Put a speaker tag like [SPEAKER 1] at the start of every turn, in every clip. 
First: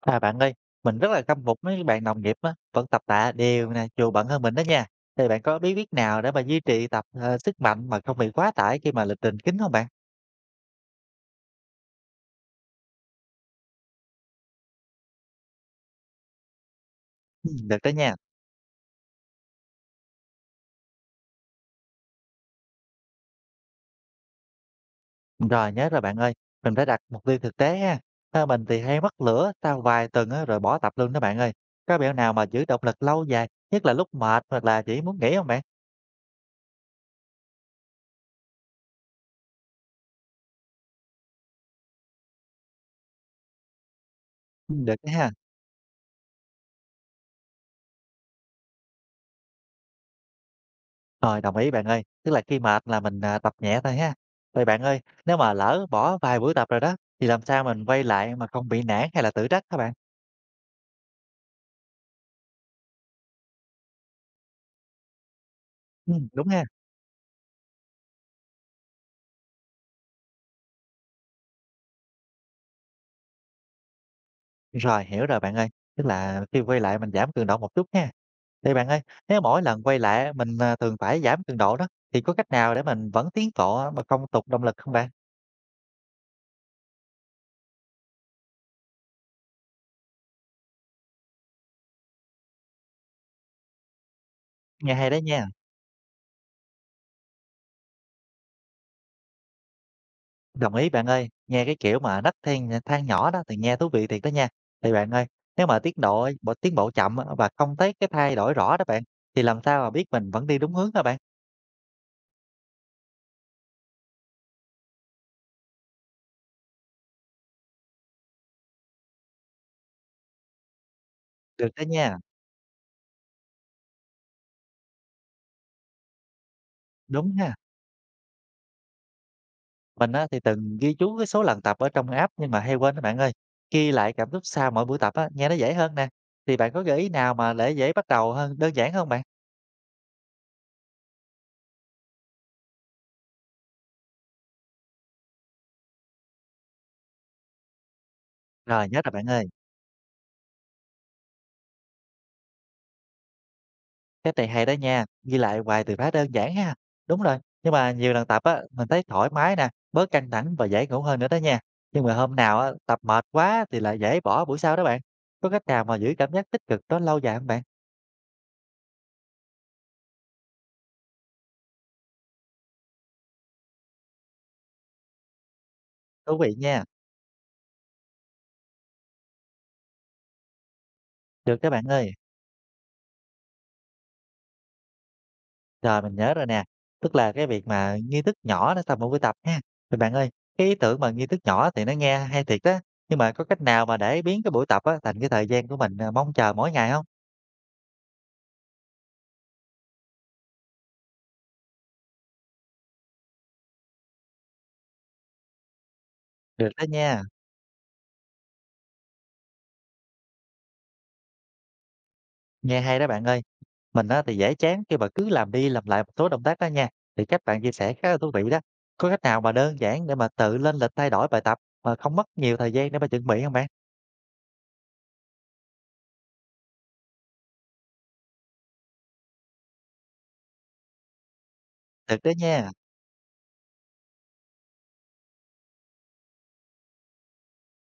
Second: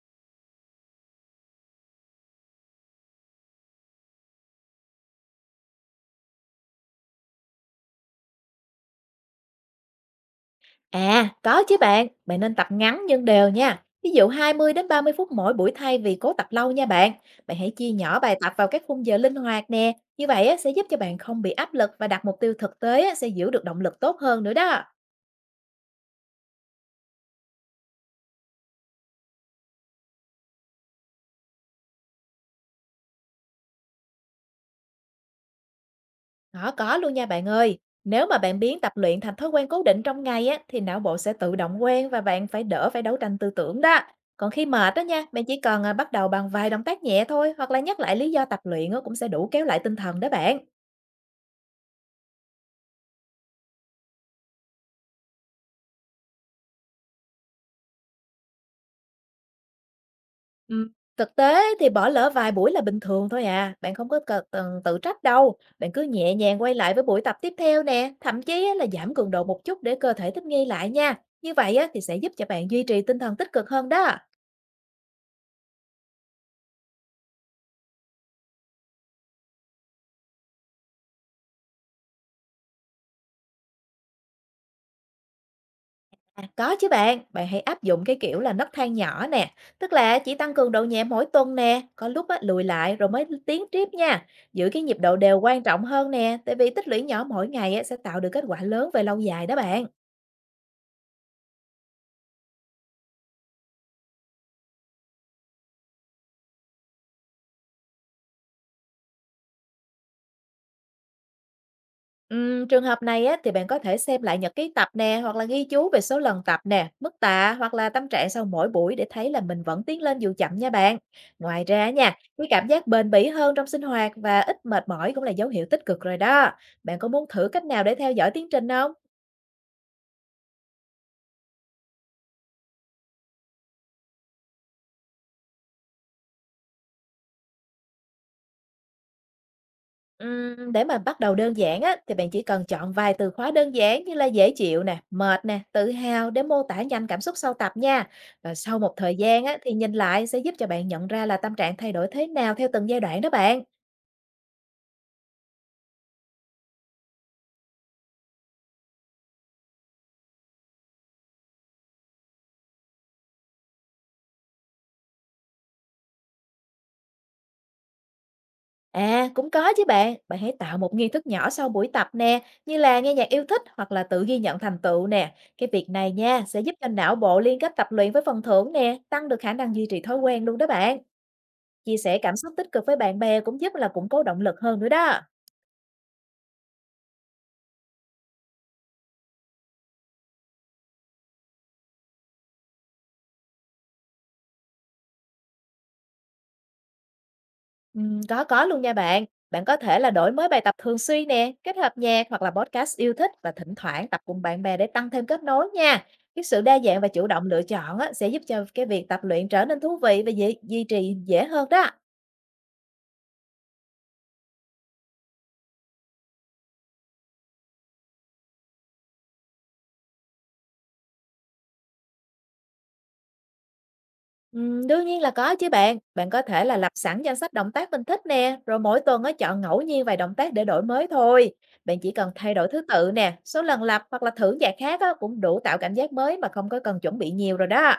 [SPEAKER 1] À bạn ơi, mình rất là khâm phục mấy bạn đồng nghiệp á, vẫn tập tạ đều nè, dù bận hơn mình đó nha. Thì bạn có bí quyết nào để mà duy trì tập sức mạnh mà không bị quá tải khi mà lịch trình kín không bạn?
[SPEAKER 2] À, có chứ bạn, bạn nên tập ngắn nhưng đều nha. Ví dụ 20 đến 30 phút mỗi buổi thay vì cố tập lâu nha bạn.
[SPEAKER 1] Ừ,
[SPEAKER 2] Bạn hãy
[SPEAKER 1] được
[SPEAKER 2] chia
[SPEAKER 1] đó nha.
[SPEAKER 2] nhỏ bài tập vào các khung giờ linh hoạt nè. Như vậy á, sẽ giúp cho bạn không bị áp lực và đặt mục tiêu thực tế á, sẽ giữ được động lực tốt hơn nữa đó.
[SPEAKER 1] Rồi nhớ rồi bạn ơi, mình phải đặt mục tiêu thực tế ha. Ờ, mình thì hay mất lửa sau vài tuần á, rồi bỏ tập luôn đó bạn ơi. Có mẹo nào mà giữ động lực lâu dài, nhất là lúc mệt hoặc là chỉ muốn nghỉ không bạn?
[SPEAKER 2] Đó có luôn nha bạn ơi. Nếu mà bạn biến tập luyện thành thói quen cố định trong ngày á, thì não bộ sẽ tự động quen và bạn phải đỡ phải đấu tranh tư tưởng đó. Còn khi
[SPEAKER 1] Ừ,
[SPEAKER 2] mệt
[SPEAKER 1] được
[SPEAKER 2] đó
[SPEAKER 1] đó
[SPEAKER 2] nha,
[SPEAKER 1] ha.
[SPEAKER 2] bạn chỉ cần bắt đầu bằng vài động tác nhẹ thôi hoặc là nhắc lại lý do tập luyện á, cũng sẽ đủ kéo lại tinh thần đó bạn.
[SPEAKER 1] Rồi, đồng ý bạn ơi. Tức là khi mệt là mình tập nhẹ thôi ha. Vậy bạn ơi, nếu mà lỡ bỏ vài buổi tập rồi đó, thì làm sao mình quay lại mà không bị nản hay là tự trách các bạn?
[SPEAKER 2] Ừm, Thực tế thì bỏ lỡ vài buổi là bình thường thôi à, bạn không có cần cần tự trách đâu, bạn cứ nhẹ
[SPEAKER 1] Đúng
[SPEAKER 2] nhàng
[SPEAKER 1] ha.
[SPEAKER 2] quay lại với buổi tập tiếp theo nè, thậm chí á là giảm cường độ một chút để cơ thể thích nghi lại nha. Như vậy á thì sẽ giúp cho bạn duy trì tinh thần tích cực hơn đó.
[SPEAKER 1] Rồi, hiểu rồi bạn ơi. Tức là khi quay lại mình giảm cường độ một chút ha. Vậy bạn ơi, nếu mỗi lần quay lại mình thường phải giảm cường độ đó, thì có cách nào để mình vẫn tiến bộ mà không tụt động lực không bạn?
[SPEAKER 2] À, có chứ bạn, bạn hãy áp dụng cái kiểu là nấc thang nhỏ nè, tức là chỉ tăng cường độ nhẹ mỗi tuần nè, có lúc á lùi lại rồi mới tiến tiếp nha. Giữ cái
[SPEAKER 1] Nghe
[SPEAKER 2] nhịp
[SPEAKER 1] hay
[SPEAKER 2] độ
[SPEAKER 1] đấy
[SPEAKER 2] đều
[SPEAKER 1] nha.
[SPEAKER 2] quan trọng hơn nè, tại vì tích lũy nhỏ mỗi ngày á sẽ tạo được kết quả lớn về lâu dài đó bạn.
[SPEAKER 1] Đồng ý bạn ơi, nghe cái kiểu mà nấc then than nhỏ đó thì nghe thú vị thiệt đó nha. Thì bạn ơi, nếu mà tiến độ bộ tiến bộ chậm á, và không thấy cái thay đổi rõ đó bạn thì làm sao mà biết mình vẫn đi đúng hướng đó bạn?
[SPEAKER 2] Trường hợp này á, thì bạn có thể xem lại nhật ký tập nè, hoặc là ghi chú về số lần tập nè, mức tạ hoặc là tâm trạng sau mỗi buổi để thấy là mình vẫn tiến lên dù chậm nha bạn. Ngoài
[SPEAKER 1] Được đó
[SPEAKER 2] ra nha,
[SPEAKER 1] nha.
[SPEAKER 2] cái cảm giác bền bỉ hơn trong sinh hoạt và ít mệt mỏi cũng là dấu hiệu tích cực rồi đó. Bạn có muốn
[SPEAKER 1] Đúng
[SPEAKER 2] thử
[SPEAKER 1] ha.
[SPEAKER 2] cách nào để theo dõi tiến trình không?
[SPEAKER 1] Mình á, thì từng ghi chú cái số lần tập ở trong app nhưng mà hay quên đó bạn ơi. Ghi lại cảm xúc sau mỗi buổi tập á, nghe nó dễ hơn nè. Thì bạn có gợi ý nào mà để dễ bắt đầu hơn, đơn giản hơn bạn?
[SPEAKER 2] Để mà bắt đầu đơn giản á, thì bạn chỉ cần chọn vài từ khóa đơn giản như là dễ chịu nè, mệt nè, tự hào để mô tả nhanh cảm xúc sau tập nha. Và sau
[SPEAKER 1] Rồi,
[SPEAKER 2] một
[SPEAKER 1] nhớ rồi
[SPEAKER 2] thời
[SPEAKER 1] bạn
[SPEAKER 2] gian
[SPEAKER 1] ơi.
[SPEAKER 2] á, thì nhìn lại sẽ giúp cho bạn nhận ra là tâm trạng thay đổi thế nào theo từng giai đoạn đó bạn.
[SPEAKER 1] Cái này hay đó nha, ghi lại hoài từ khá đơn giản ha. Đúng rồi, nhưng mà nhiều lần tập á, mình thấy thoải mái nè, bớt căng thẳng và dễ ngủ hơn nữa đó nha. Nhưng mà hôm nào á, tập mệt quá thì lại dễ bỏ buổi sau đó bạn. Có cách nào mà giữ cảm giác tích cực đó lâu dài không bạn?
[SPEAKER 2] À, cũng có chứ bạn. Bạn hãy tạo một nghi thức nhỏ sau buổi tập nè, như là nghe nhạc yêu thích hoặc là tự ghi nhận thành tựu nè. Cái việc này
[SPEAKER 1] Thú
[SPEAKER 2] nha,
[SPEAKER 1] vị
[SPEAKER 2] sẽ giúp
[SPEAKER 1] nha.
[SPEAKER 2] cho não bộ liên kết tập luyện với phần thưởng nè, tăng được khả năng duy trì thói quen luôn đó bạn.
[SPEAKER 1] Được các bạn
[SPEAKER 2] Chia
[SPEAKER 1] ơi.
[SPEAKER 2] sẻ cảm xúc tích cực với bạn bè cũng giúp là củng cố động lực hơn nữa đó.
[SPEAKER 1] Rồi mình nhớ rồi nè. Tức là cái việc mà nghi thức nhỏ nó sau mỗi buổi tập ha. Thì bạn ơi, cái ý tưởng mà nghi thức nhỏ thì nó nghe hay thiệt đó. Nhưng mà có cách nào mà để biến cái buổi tập á, thành cái thời gian của mình mong chờ mỗi ngày không?
[SPEAKER 2] Có luôn nha bạn. Bạn có thể là đổi mới bài tập thường xuyên nè, kết hợp nhạc hoặc là podcast yêu thích và thỉnh thoảng tập cùng bạn bè để tăng thêm kết nối nha. Cái sự
[SPEAKER 1] Được
[SPEAKER 2] đa
[SPEAKER 1] đó
[SPEAKER 2] dạng và
[SPEAKER 1] nha.
[SPEAKER 2] chủ động lựa chọn á, sẽ giúp cho cái việc tập luyện trở nên thú vị và dễ duy trì dễ hơn đó.
[SPEAKER 1] Nghe hay đó bạn ơi. Mình á thì dễ chán khi mà cứ làm đi làm lại một số động tác đó nha. Thì các bạn chia sẻ khá là thú vị đó. Có cách nào mà đơn giản để mà tự lên lịch thay đổi bài tập mà không mất nhiều thời gian để mà chuẩn bị không bạn?
[SPEAKER 2] Đương nhiên là có chứ bạn. Bạn có thể là lập sẵn danh sách động tác mình thích nè, rồi mỗi tuần á, chọn ngẫu nhiên vài động tác để đổi mới thôi. Bạn chỉ
[SPEAKER 1] Được
[SPEAKER 2] cần
[SPEAKER 1] đó
[SPEAKER 2] thay đổi
[SPEAKER 1] nha.
[SPEAKER 2] thứ tự nè, số lần lặp hoặc là thử dạng khác á, cũng đủ tạo cảm giác mới mà không có cần chuẩn bị nhiều rồi đó.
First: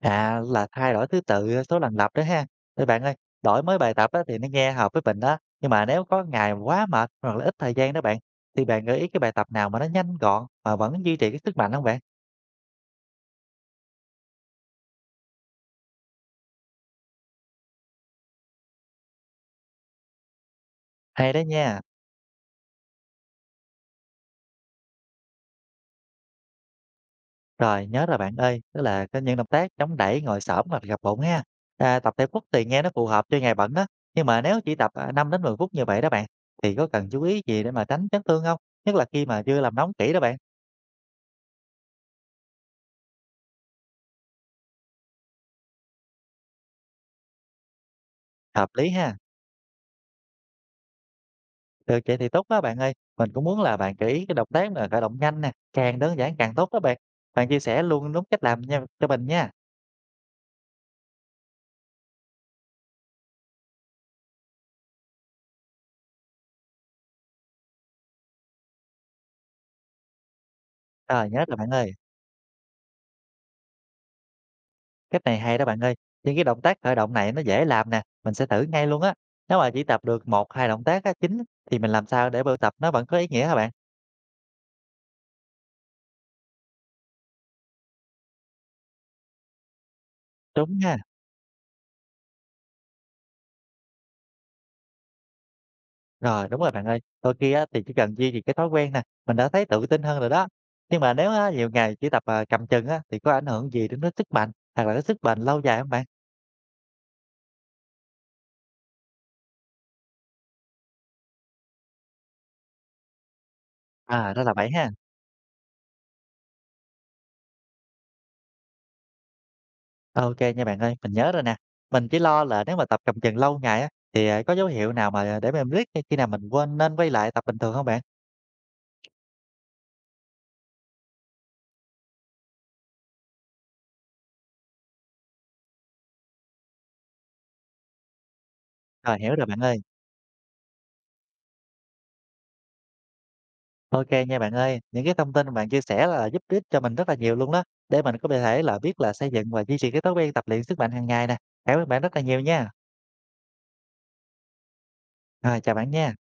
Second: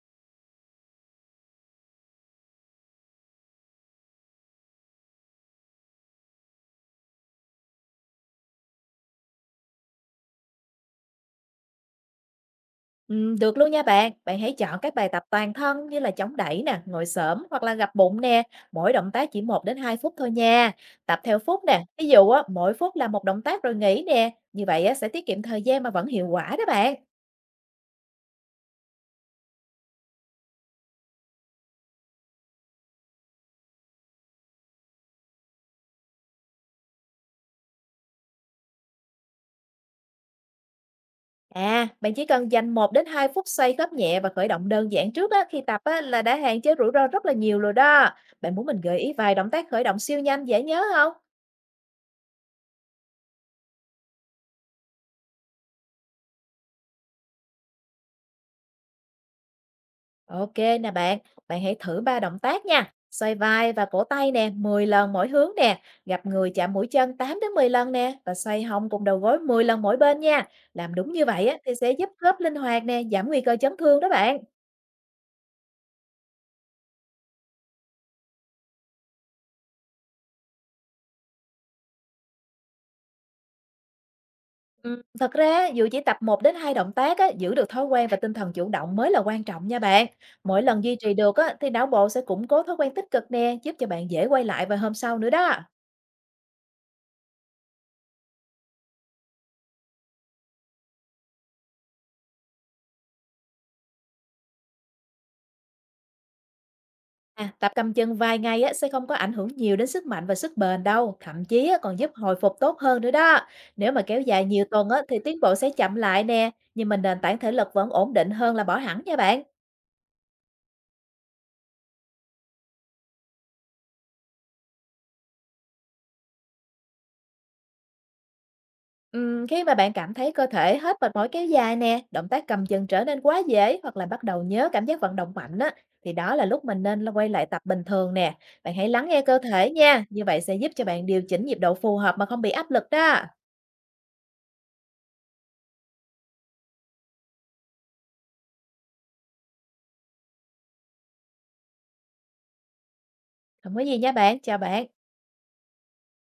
[SPEAKER 1] À là thay đổi thứ tự số lần lập đó ha. Thì bạn ơi, đổi mới bài tập á, thì nó nghe hợp với mình đó. Nhưng mà nếu có ngày quá mệt hoặc là ít thời gian đó bạn, thì bạn gợi ý cái bài tập nào mà nó nhanh gọn mà vẫn duy trì cái sức mạnh không bạn?
[SPEAKER 2] Được luôn nha bạn. Bạn hãy chọn các bài tập toàn thân như là chống đẩy nè, ngồi xổm hoặc là gập bụng nè. Mỗi động tác chỉ 1 đến 2 phút thôi nha. Tập
[SPEAKER 1] Hay
[SPEAKER 2] theo
[SPEAKER 1] đó
[SPEAKER 2] phút
[SPEAKER 1] nha.
[SPEAKER 2] nè. Ví dụ á, mỗi phút là một động tác rồi nghỉ nè. Như vậy á, sẽ tiết kiệm thời gian mà vẫn hiệu quả đó bạn.
[SPEAKER 1] Rồi, nhớ rồi bạn ơi, tức là có những động tác chống đẩy, ngồi xổm hoặc gập bụng ha. À, tập theo quốc thì nghe nó phù hợp cho ngày bận đó. Nhưng mà nếu chỉ tập 5 đến 10 phút như vậy đó bạn, thì có cần chú ý gì để mà tránh chấn thương không? Nhất là khi mà chưa làm nóng kỹ đó bạn.
[SPEAKER 2] À, bạn chỉ cần dành 1 đến 2 phút xoay khớp nhẹ và khởi động đơn giản trước á, khi tập á, là đã hạn chế rủi ro rất là nhiều rồi đó. Bạn muốn
[SPEAKER 1] Hợp
[SPEAKER 2] mình
[SPEAKER 1] lý
[SPEAKER 2] gợi ý
[SPEAKER 1] ha.
[SPEAKER 2] vài động tác khởi động siêu nhanh dễ nhớ không?
[SPEAKER 1] Được vậy thì tốt quá bạn ơi. Mình cũng muốn là bạn kỹ cái động tác là khởi động nhanh nè, càng đơn giản càng tốt đó bạn. Bạn chia sẻ luôn đúng cách làm nha cho mình nha.
[SPEAKER 2] Ok nè bạn, bạn hãy thử ba động tác nha. Xoay vai và cổ tay nè, 10 lần mỗi hướng nè. Gặp người chạm mũi chân 8 đến 10 lần nè và xoay hông cùng đầu gối 10 lần mỗi bên nha. Làm đúng như
[SPEAKER 1] Rồi, nhớ
[SPEAKER 2] vậy á
[SPEAKER 1] rồi bạn
[SPEAKER 2] thì sẽ
[SPEAKER 1] ơi.
[SPEAKER 2] giúp khớp linh hoạt nè, giảm nguy cơ chấn thương đó bạn.
[SPEAKER 1] Cách này hay đó bạn ơi, những cái động tác khởi động này nó dễ làm nè, mình sẽ thử ngay luôn á. Nếu mà chỉ tập được một hai động tác á, chính thì mình làm sao để bài tập nó vẫn có ý nghĩa hả bạn?
[SPEAKER 2] Ừ, thật ra dù chỉ tập một đến 2 động tác á, giữ được thói quen và tinh thần chủ động mới là quan trọng nha bạn. Mỗi
[SPEAKER 1] Đúng
[SPEAKER 2] lần duy
[SPEAKER 1] ha.
[SPEAKER 2] trì được á thì não bộ sẽ củng cố thói quen tích cực nè, giúp cho bạn dễ quay lại vào hôm sau nữa đó.
[SPEAKER 1] Rồi đúng rồi bạn ơi, đôi khi á, thì chỉ cần duy trì cái thói quen nè, mình đã thấy tự tin hơn rồi đó. Nhưng mà nếu á, nhiều ngày chỉ tập cầm chừng á, thì có ảnh hưởng gì đến cái sức mạnh hoặc là cái sức bền lâu dài không bạn?
[SPEAKER 2] À, tập cầm chân vài ngày á, sẽ không có ảnh hưởng nhiều đến sức mạnh và sức bền đâu, thậm chí á, còn giúp hồi phục tốt hơn nữa đó. Nếu mà kéo
[SPEAKER 1] À đó
[SPEAKER 2] dài
[SPEAKER 1] là
[SPEAKER 2] nhiều
[SPEAKER 1] vậy
[SPEAKER 2] tuần
[SPEAKER 1] ha.
[SPEAKER 2] á, thì tiến bộ sẽ chậm lại nè, nhưng mà nền tảng thể lực vẫn ổn định hơn là bỏ hẳn nha bạn.
[SPEAKER 1] OK nha bạn ơi, mình nhớ rồi nè. Mình chỉ lo là nếu mà tập cầm chừng lâu ngày á, thì có dấu hiệu nào mà để mình biết khi nào mình quên nên quay lại tập bình thường không bạn?
[SPEAKER 2] Khi mà bạn cảm thấy cơ thể hết mệt mỏi kéo dài nè, động tác cầm chân trở nên quá dễ hoặc là bắt đầu nhớ cảm giác vận động mạnh á, thì đó là lúc mình nên là quay lại tập bình thường nè. Bạn hãy lắng
[SPEAKER 1] Rồi
[SPEAKER 2] nghe
[SPEAKER 1] hiểu
[SPEAKER 2] cơ
[SPEAKER 1] rồi bạn
[SPEAKER 2] thể
[SPEAKER 1] ơi.
[SPEAKER 2] nha, như vậy sẽ giúp cho bạn điều chỉnh nhịp độ phù hợp mà không bị áp lực đó.
[SPEAKER 1] OK nha bạn ơi, những cái thông tin mà bạn chia sẻ là giúp ích cho mình rất là nhiều luôn đó, để mình có thể là biết là xây dựng và duy trì cái thói quen tập luyện sức mạnh hàng ngày nè. Cảm ơn bạn rất là nhiều nha.
[SPEAKER 2] Không có gì nha bạn, chào bạn.
[SPEAKER 1] Rồi, chào bạn nha.